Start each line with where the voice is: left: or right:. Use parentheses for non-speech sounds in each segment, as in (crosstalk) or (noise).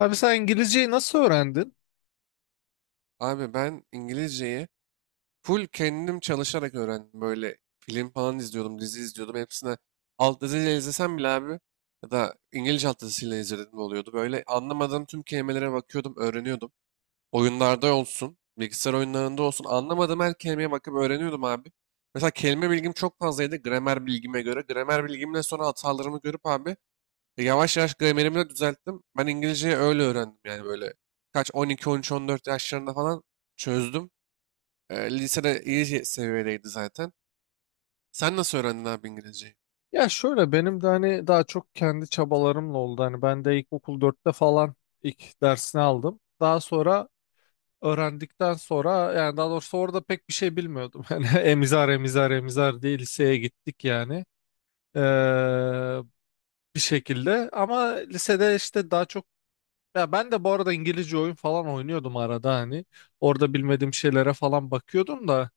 left: Abi sen İngilizceyi nasıl öğrendin?
right: Abi ben İngilizceyi full kendim çalışarak öğrendim. Böyle film falan izliyordum, dizi izliyordum. Hepsine alt diziyle izlesem bile abi ya da İngilizce alt dizisiyle izledim oluyordu. Böyle anlamadığım tüm kelimelere bakıyordum, öğreniyordum. Oyunlarda olsun, bilgisayar oyunlarında olsun anlamadığım her kelimeye bakıp öğreniyordum abi. Mesela kelime bilgim çok fazlaydı gramer bilgime göre. Gramer bilgimle sonra hatalarımı görüp abi yavaş yavaş gramerimi de düzelttim. Ben İngilizceyi öyle öğrendim yani böyle kaç 12, 13, 14 yaşlarında falan çözdüm. Lisede iyi seviyedeydi zaten. Sen nasıl öğrendin abi İngilizceyi?
left: Ya şöyle, benim de hani daha çok kendi çabalarımla oldu. Hani ben de ilkokul dörtte falan ilk dersini aldım. Daha sonra öğrendikten sonra, yani daha doğrusu, orada pek bir şey bilmiyordum. (laughs) Yani emizar emizar emizar diye liseye gittik yani. Ee, bir şekilde ama lisede işte daha çok, ya ben de bu arada İngilizce oyun falan oynuyordum arada, hani orada bilmediğim şeylere falan bakıyordum da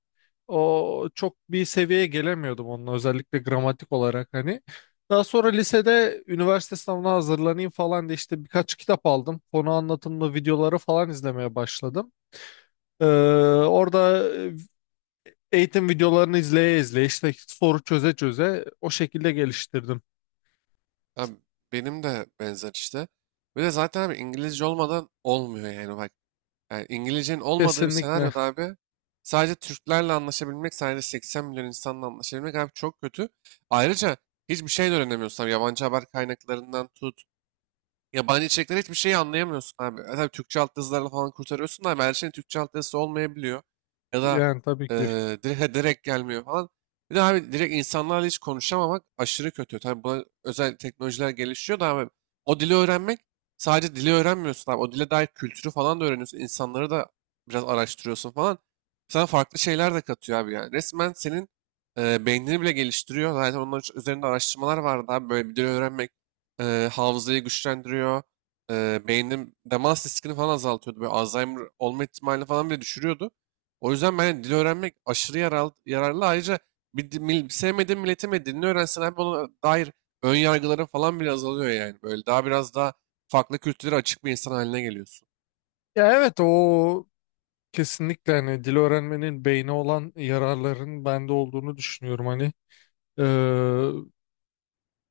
left: o çok bir seviyeye gelemiyordum onunla, özellikle gramatik olarak hani. Daha sonra lisede üniversite sınavına hazırlanayım falan diye işte birkaç kitap aldım. Konu anlatımlı videoları falan izlemeye başladım. Ee, orada eğitim videolarını izleye izleye, işte soru çöze çöze, o şekilde geliştirdim.
right: Abi benim de benzer işte. Bir de zaten abi İngilizce olmadan olmuyor yani bak. Yani İngilizcenin olmadığı bir
left: Kesinlikle,
right: senaryoda abi sadece Türklerle anlaşabilmek, sadece 80 milyon insanla anlaşabilmek abi çok kötü. Ayrıca hiçbir şey de öğrenemiyorsun abi. Yabancı haber kaynaklarından tut, yabancı içerikler hiçbir şeyi anlayamıyorsun abi. Tabii Türkçe alt yazılarla falan kurtarıyorsun da abi her şeyin Türkçe alt yazısı olmayabiliyor. Ya da
left: yani tabii
right: e,
left: ki.
right: direkt gelmiyor falan. Bir de abi direkt insanlarla hiç konuşamamak aşırı kötü. Tabii buna özel teknolojiler gelişiyor da abi o dili öğrenmek sadece dili öğrenmiyorsun abi. O dile dair kültürü falan da öğreniyorsun. İnsanları da biraz araştırıyorsun falan. Sana farklı şeyler de katıyor abi yani. Resmen senin beynini bile geliştiriyor. Zaten onun üzerinde araştırmalar vardı abi. Böyle bir dil öğrenmek hafızayı güçlendiriyor. Beynin demans riskini falan azaltıyordu. Böyle Alzheimer olma ihtimalini falan bile düşürüyordu. O yüzden ben hani dil öğrenmek aşırı yararlı. Ayrıca bir, sevmediğin milletin ve dilini öğrensen abi ona dair ön yargıların falan bile azalıyor yani. Böyle daha biraz daha farklı kültürlere açık bir insan haline geliyorsun.
left: Ya evet, o kesinlikle, hani dil öğrenmenin beyne olan yararların bende olduğunu düşünüyorum hani. Ee,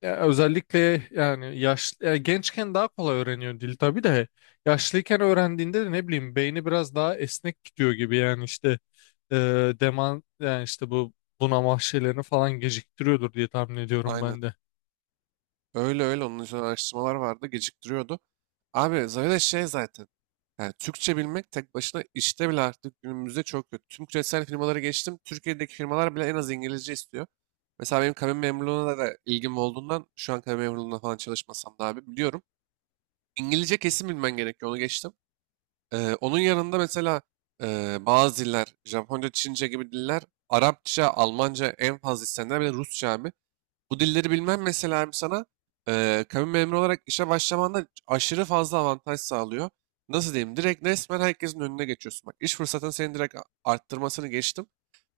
left: Ya özellikle yani yaş ya gençken daha kolay öğreniyor dil tabii de, yaşlıyken öğrendiğinde de ne bileyim beyni biraz daha esnek gidiyor gibi yani işte, e, deman yani işte bu bunama şeylerini falan geciktiriyordur diye tahmin ediyorum
right: Aynen.
left: ben de.
right: Öyle öyle onun üzerine araştırmalar vardı geciktiriyordu. Abi zaten şey zaten. Yani Türkçe bilmek tek başına işte bile artık günümüzde çok kötü. Tüm küresel firmaları geçtim. Türkiye'deki firmalar bile en az İngilizce istiyor. Mesela benim kabin memurluğuna da ilgim olduğundan şu an kabin memurluğuna falan çalışmasam da abi biliyorum. İngilizce kesin bilmen gerekiyor onu geçtim. Onun yanında mesela bazı diller Japonca, Çince gibi diller Arapça, Almanca en fazla istenenler bir de Rusça abi. Bu dilleri bilmem mesela hem sana kabin memuru olarak işe başlamanda aşırı fazla avantaj sağlıyor. Nasıl diyeyim? Direkt resmen herkesin önüne geçiyorsun. Bak iş fırsatını senin direkt arttırmasını geçtim.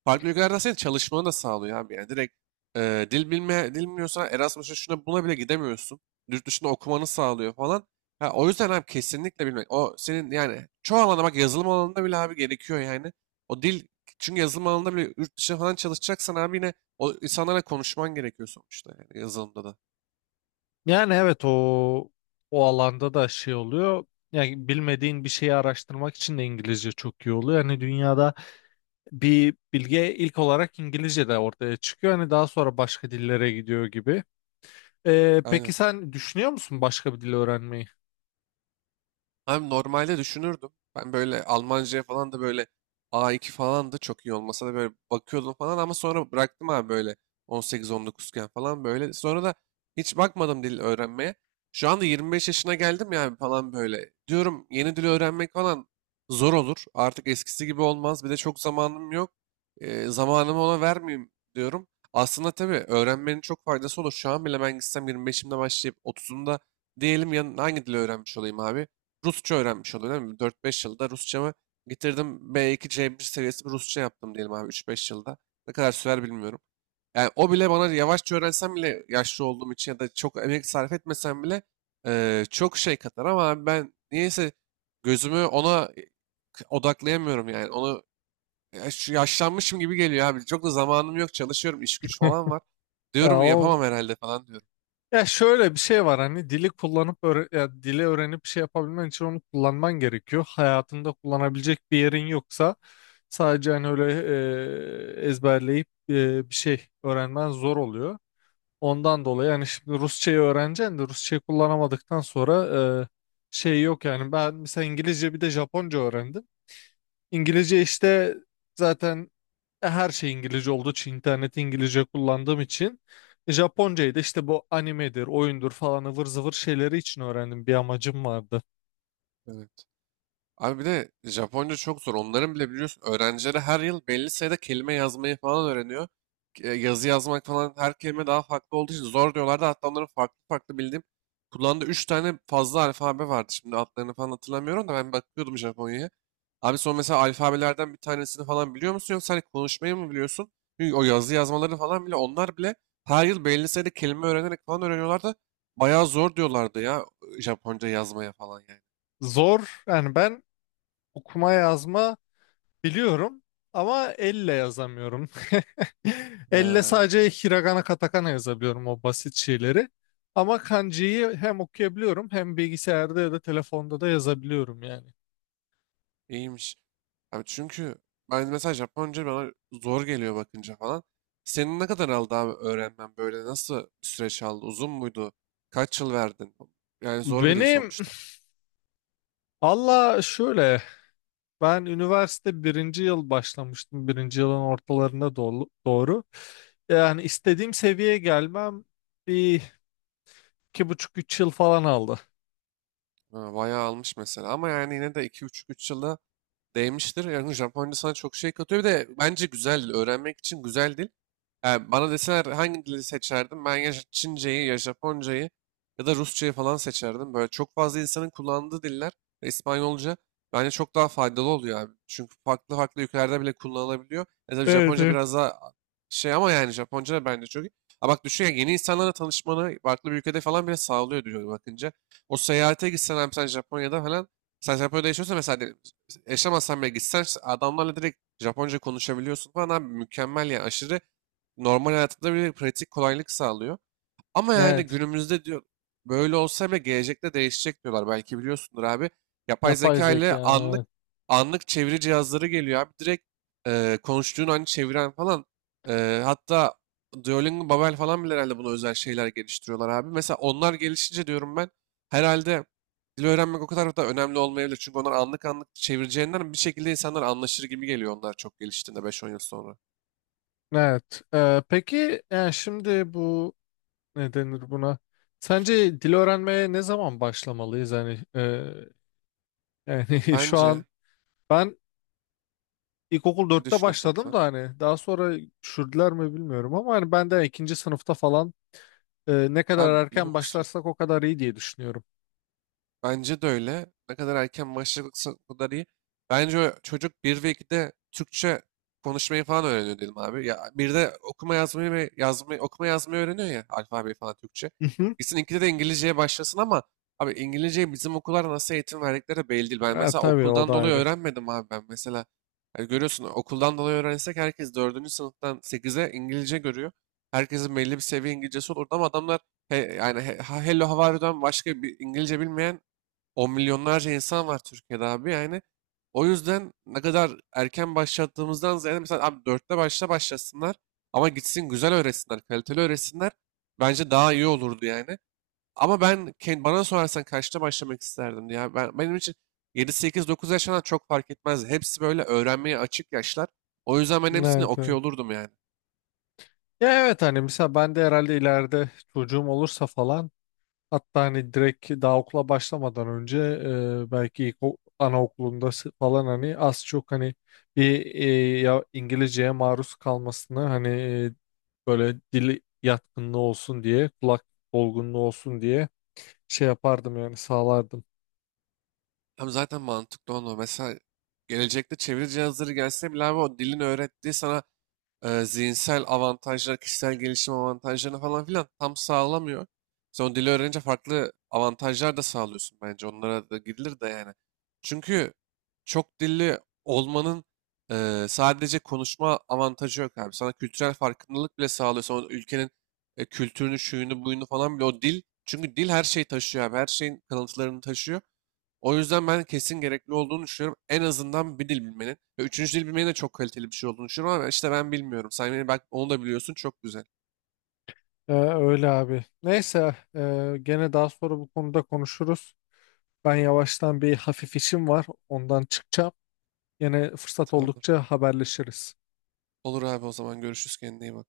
right: Farklı ülkelerde senin çalışmanı da sağlıyor abi. Yani direkt dil bilmiyorsan Erasmus'a şuna buna bile gidemiyorsun. Yurt dışında okumanı sağlıyor falan. Ha, o yüzden abi kesinlikle bilmek. O senin yani çoğu alanda bak yazılım alanında bile abi gerekiyor yani. O dil çünkü yazılım alanında bile yurt dışında falan çalışacaksan abi yine o insanlara konuşman gerekiyor sonuçta yani yazılımda da.
left: Yani evet, o alanda da şey oluyor. Yani bilmediğin bir şeyi araştırmak için de İngilizce çok iyi oluyor. Yani dünyada bir bilgi ilk olarak İngilizce de ortaya çıkıyor. Hani daha sonra başka dillere gidiyor gibi. Peki
right: Aynen.
left: sen düşünüyor musun başka bir dil öğrenmeyi?
right: Abi normalde düşünürdüm. Ben böyle Almanca'ya falan da böyle A2 falan da çok iyi olmasa da böyle bakıyordum falan ama sonra bıraktım abi böyle 18-19'ken falan böyle. Sonra da hiç bakmadım dil öğrenmeye. Şu anda 25 yaşına geldim yani falan böyle. Diyorum yeni dil öğrenmek falan zor olur. Artık eskisi gibi olmaz. Bir de çok zamanım yok. Zamanımı ona vermeyeyim diyorum. Aslında tabii öğrenmenin çok faydası olur. Şu an bile ben gitsem 25'imde başlayıp 30'umda diyelim yan hangi dili öğrenmiş olayım abi? Rusça öğrenmiş oluyor değil mi? 4-5 yılda Rusçamı bitirdim. B2 C1 seviyesi bir Rusça yaptım diyelim abi üç beş yılda. Ne kadar sürer bilmiyorum. Yani o bile bana yavaşça öğrensem bile yaşlı olduğum için ya da çok emek sarf etmesem bile çok şey katar ama abi ben niyeyse gözümü ona odaklayamıyorum yani. Onu yaşlanmışım gibi geliyor abi. Çok da zamanım yok çalışıyorum iş güç falan
left: (laughs)
right: var.
left: Ya
right: Diyorum
left: o
right: yapamam herhalde falan diyorum.
left: Ya şöyle bir şey var, hani dili kullanıp ya dili öğrenip bir şey yapabilmen için onu kullanman gerekiyor. Hayatında kullanabilecek bir yerin yoksa, sadece hani öyle ezberleyip bir şey öğrenmen zor oluyor. Ondan dolayı yani, şimdi Rusçayı öğreneceksin de Rusçayı kullanamadıktan sonra, e, şey yok yani. Ben mesela İngilizce bir de Japonca öğrendim. İngilizce işte zaten, her şey İngilizce olduğu için, interneti İngilizce kullandığım için, Japoncayı da işte bu animedir, oyundur falan ıvır zıvır şeyleri için öğrendim. Bir amacım vardı.
right: Evet. Abi bir de Japonca çok zor. Onların bile biliyorsun öğrencileri her yıl belli sayıda kelime yazmayı falan öğreniyor. Yazı yazmak falan her kelime daha farklı olduğu için zor diyorlardı. Hatta onların farklı farklı bildiğim kullandığı 3 tane fazla alfabe vardı. Şimdi adlarını falan hatırlamıyorum da ben bakıyordum Japonya'ya. Abi son mesela alfabelerden bir tanesini falan biliyor musun yoksa hani konuşmayı mı biliyorsun? Çünkü o yazı yazmaları falan bile onlar bile her yıl belli sayıda kelime öğrenerek falan öğreniyorlardı. Bayağı zor diyorlardı ya Japonca yazmaya falan yani.
left: Zor yani. Ben okuma yazma biliyorum ama elle yazamıyorum. (laughs) Elle
right: He.
left: sadece hiragana katakana yazabiliyorum, o basit şeyleri. Ama kanjiyi hem okuyabiliyorum hem bilgisayarda ya da telefonda da yazabiliyorum yani.
right: İyiymiş. Abi çünkü ben mesela Japonca bana zor geliyor bakınca falan. Senin ne kadar aldı abi öğrenmen böyle? Nasıl bir süreç aldı? Uzun muydu? Kaç yıl verdin? Yani zor bir dil
left: Benim
right: sonuçta.
left: (sniffs) Allah, şöyle, ben üniversite birinci yıl başlamıştım. Birinci yılın ortalarına doğru. Yani istediğim seviyeye gelmem bir 2,5 3 yıl falan aldı.
right: Ha, bayağı almış mesela. Ama yani yine de 25 üç yılda değmiştir. Yani Japonca sana çok şey katıyor. Bir de bence güzel dil. Öğrenmek için güzel dil. Yani bana deseler hangi dili seçerdim? Ben ya Çince'yi ya Japonca'yı ya da Rusça'yı falan seçerdim. Böyle çok fazla insanın kullandığı diller ve İspanyolca bence çok daha faydalı oluyor abi. Çünkü farklı farklı ülkelerde bile kullanılabiliyor. Tabii
left: Evet,
right: Japonca
left: evet.
right: biraz daha şey ama yani Japonca da bence çok iyi. Ha bak düşün ya yeni insanlarla tanışmanı farklı bir ülkede falan bile sağlıyor diyor bakınca. O seyahate gitsen abi sen Japonya'da falan sen Japonya'da yaşıyorsan mesela yaşamazsan bile gitsen adamlarla direkt Japonca konuşabiliyorsun falan abi mükemmel yani aşırı normal hayatında bir pratik kolaylık sağlıyor. Ama yani
left: Evet.
right: günümüzde diyor böyle olsa bile gelecekte değişecek diyorlar. Belki biliyorsundur abi. Yapay
left: Yapay
right: zeka
left: zeka.
right: ile anlık
left: Evet.
right: anlık çeviri cihazları geliyor abi. Direkt konuştuğun an çeviren falan. Hatta Duolingo, Babel falan bile herhalde buna özel şeyler geliştiriyorlar abi. Mesela onlar gelişince diyorum ben herhalde dil öğrenmek o kadar da önemli olmayabilir. Çünkü onlar anlık anlık çevireceğinden bir şekilde insanlar anlaşır gibi geliyor onlar çok geliştiğinde beş on yıl sonra.
left: Evet. Peki yani, şimdi bu ne denir buna? Sence dil öğrenmeye ne zaman başlamalıyız? Yani yani, (laughs) şu an
right: Bence.
left: ben İlkokul
right: Ne
left: dörtte
right: düşünüyorsun
left: başladım
right: sen?
left: da, hani daha sonra düşürdüler mi bilmiyorum, ama hani ben de ikinci sınıfta falan, ne kadar
right: Abi biliyor
left: erken
right: musun?
left: başlarsak o kadar iyi diye düşünüyorum.
right: Bence de öyle. Ne kadar erken başlarsa o kadar iyi. Bence o çocuk 1 ve 2'de Türkçe konuşmayı falan öğreniyor dedim abi. Ya bir de okuma yazmayı ve yazmayı okuma yazmayı öğreniyor ya alfabeyi falan Türkçe.
left: Hı hı.
right: Gitsin 2'de de İngilizceye başlasın ama abi İngilizceyi bizim okullar nasıl eğitim verdikleri belli değil. Ben
left: Ha,
right: mesela
left: tabii, o
right: okuldan
left: da
right: dolayı
left: ayrı.
right: öğrenmedim abi ben mesela. Yani görüyorsun okuldan dolayı öğrensek herkes dördüncü sınıftan sekize İngilizce görüyor. Herkesin belli bir seviye İngilizcesi olurdu ama adamlar he, yani Hello how are you'dan başka bir İngilizce bilmeyen on milyonlarca insan var Türkiye'de abi yani. O yüzden ne kadar erken başlattığımızdan ziyade mesela abi dörtte başlasınlar ama gitsin güzel öğretsinler, kaliteli öğretsinler. Bence daha iyi olurdu yani. Ama ben bana sorarsan kaçta başlamak isterdim ya. Benim için 7-8-9 yaşından çok fark etmez. Hepsi böyle öğrenmeye açık yaşlar. O yüzden ben hepsini
left: Evet,
right: okuyor
left: evet.
right: olurdum yani.
left: Ya evet, hani mesela ben de herhalde ileride çocuğum olursa falan, hatta hani direkt daha okula başlamadan önce, belki ilk anaokulunda falan, hani az çok hani bir, ya İngilizceye maruz kalmasını hani, böyle dili yatkınlığı olsun diye, kulak olgunluğu olsun diye, şey yapardım yani, sağlardım.
right: Hem zaten mantıklı onu. Mesela gelecekte çeviri cihazları gelse bile abi o dilin öğrettiği sana zihinsel avantajlar, kişisel gelişim avantajlarını falan filan tam sağlamıyor. Sen o dili öğrenince farklı avantajlar da sağlıyorsun bence. Onlara da gidilir de yani. Çünkü çok dilli olmanın sadece konuşma avantajı yok abi. Sana kültürel farkındalık bile sağlıyor. Sonra ülkenin kültürünü, şuyunu, buyunu falan bile o dil. Çünkü dil her şeyi taşıyor abi. Her şeyin kalıntılarını taşıyor. O yüzden ben kesin gerekli olduğunu düşünüyorum. En azından bir dil bilmenin. Ve üçüncü dil bilmenin de çok kaliteli bir şey olduğunu düşünüyorum ama işte ben bilmiyorum. Sen beni bak onu da biliyorsun çok güzel.
left: Öyle abi. Neyse, gene daha sonra bu konuda konuşuruz. Ben yavaştan bir hafif işim var, ondan çıkacağım. Yine fırsat
right: Tamamdır.
left: oldukça haberleşiriz.
right: Olur abi o zaman görüşürüz kendine iyi bak.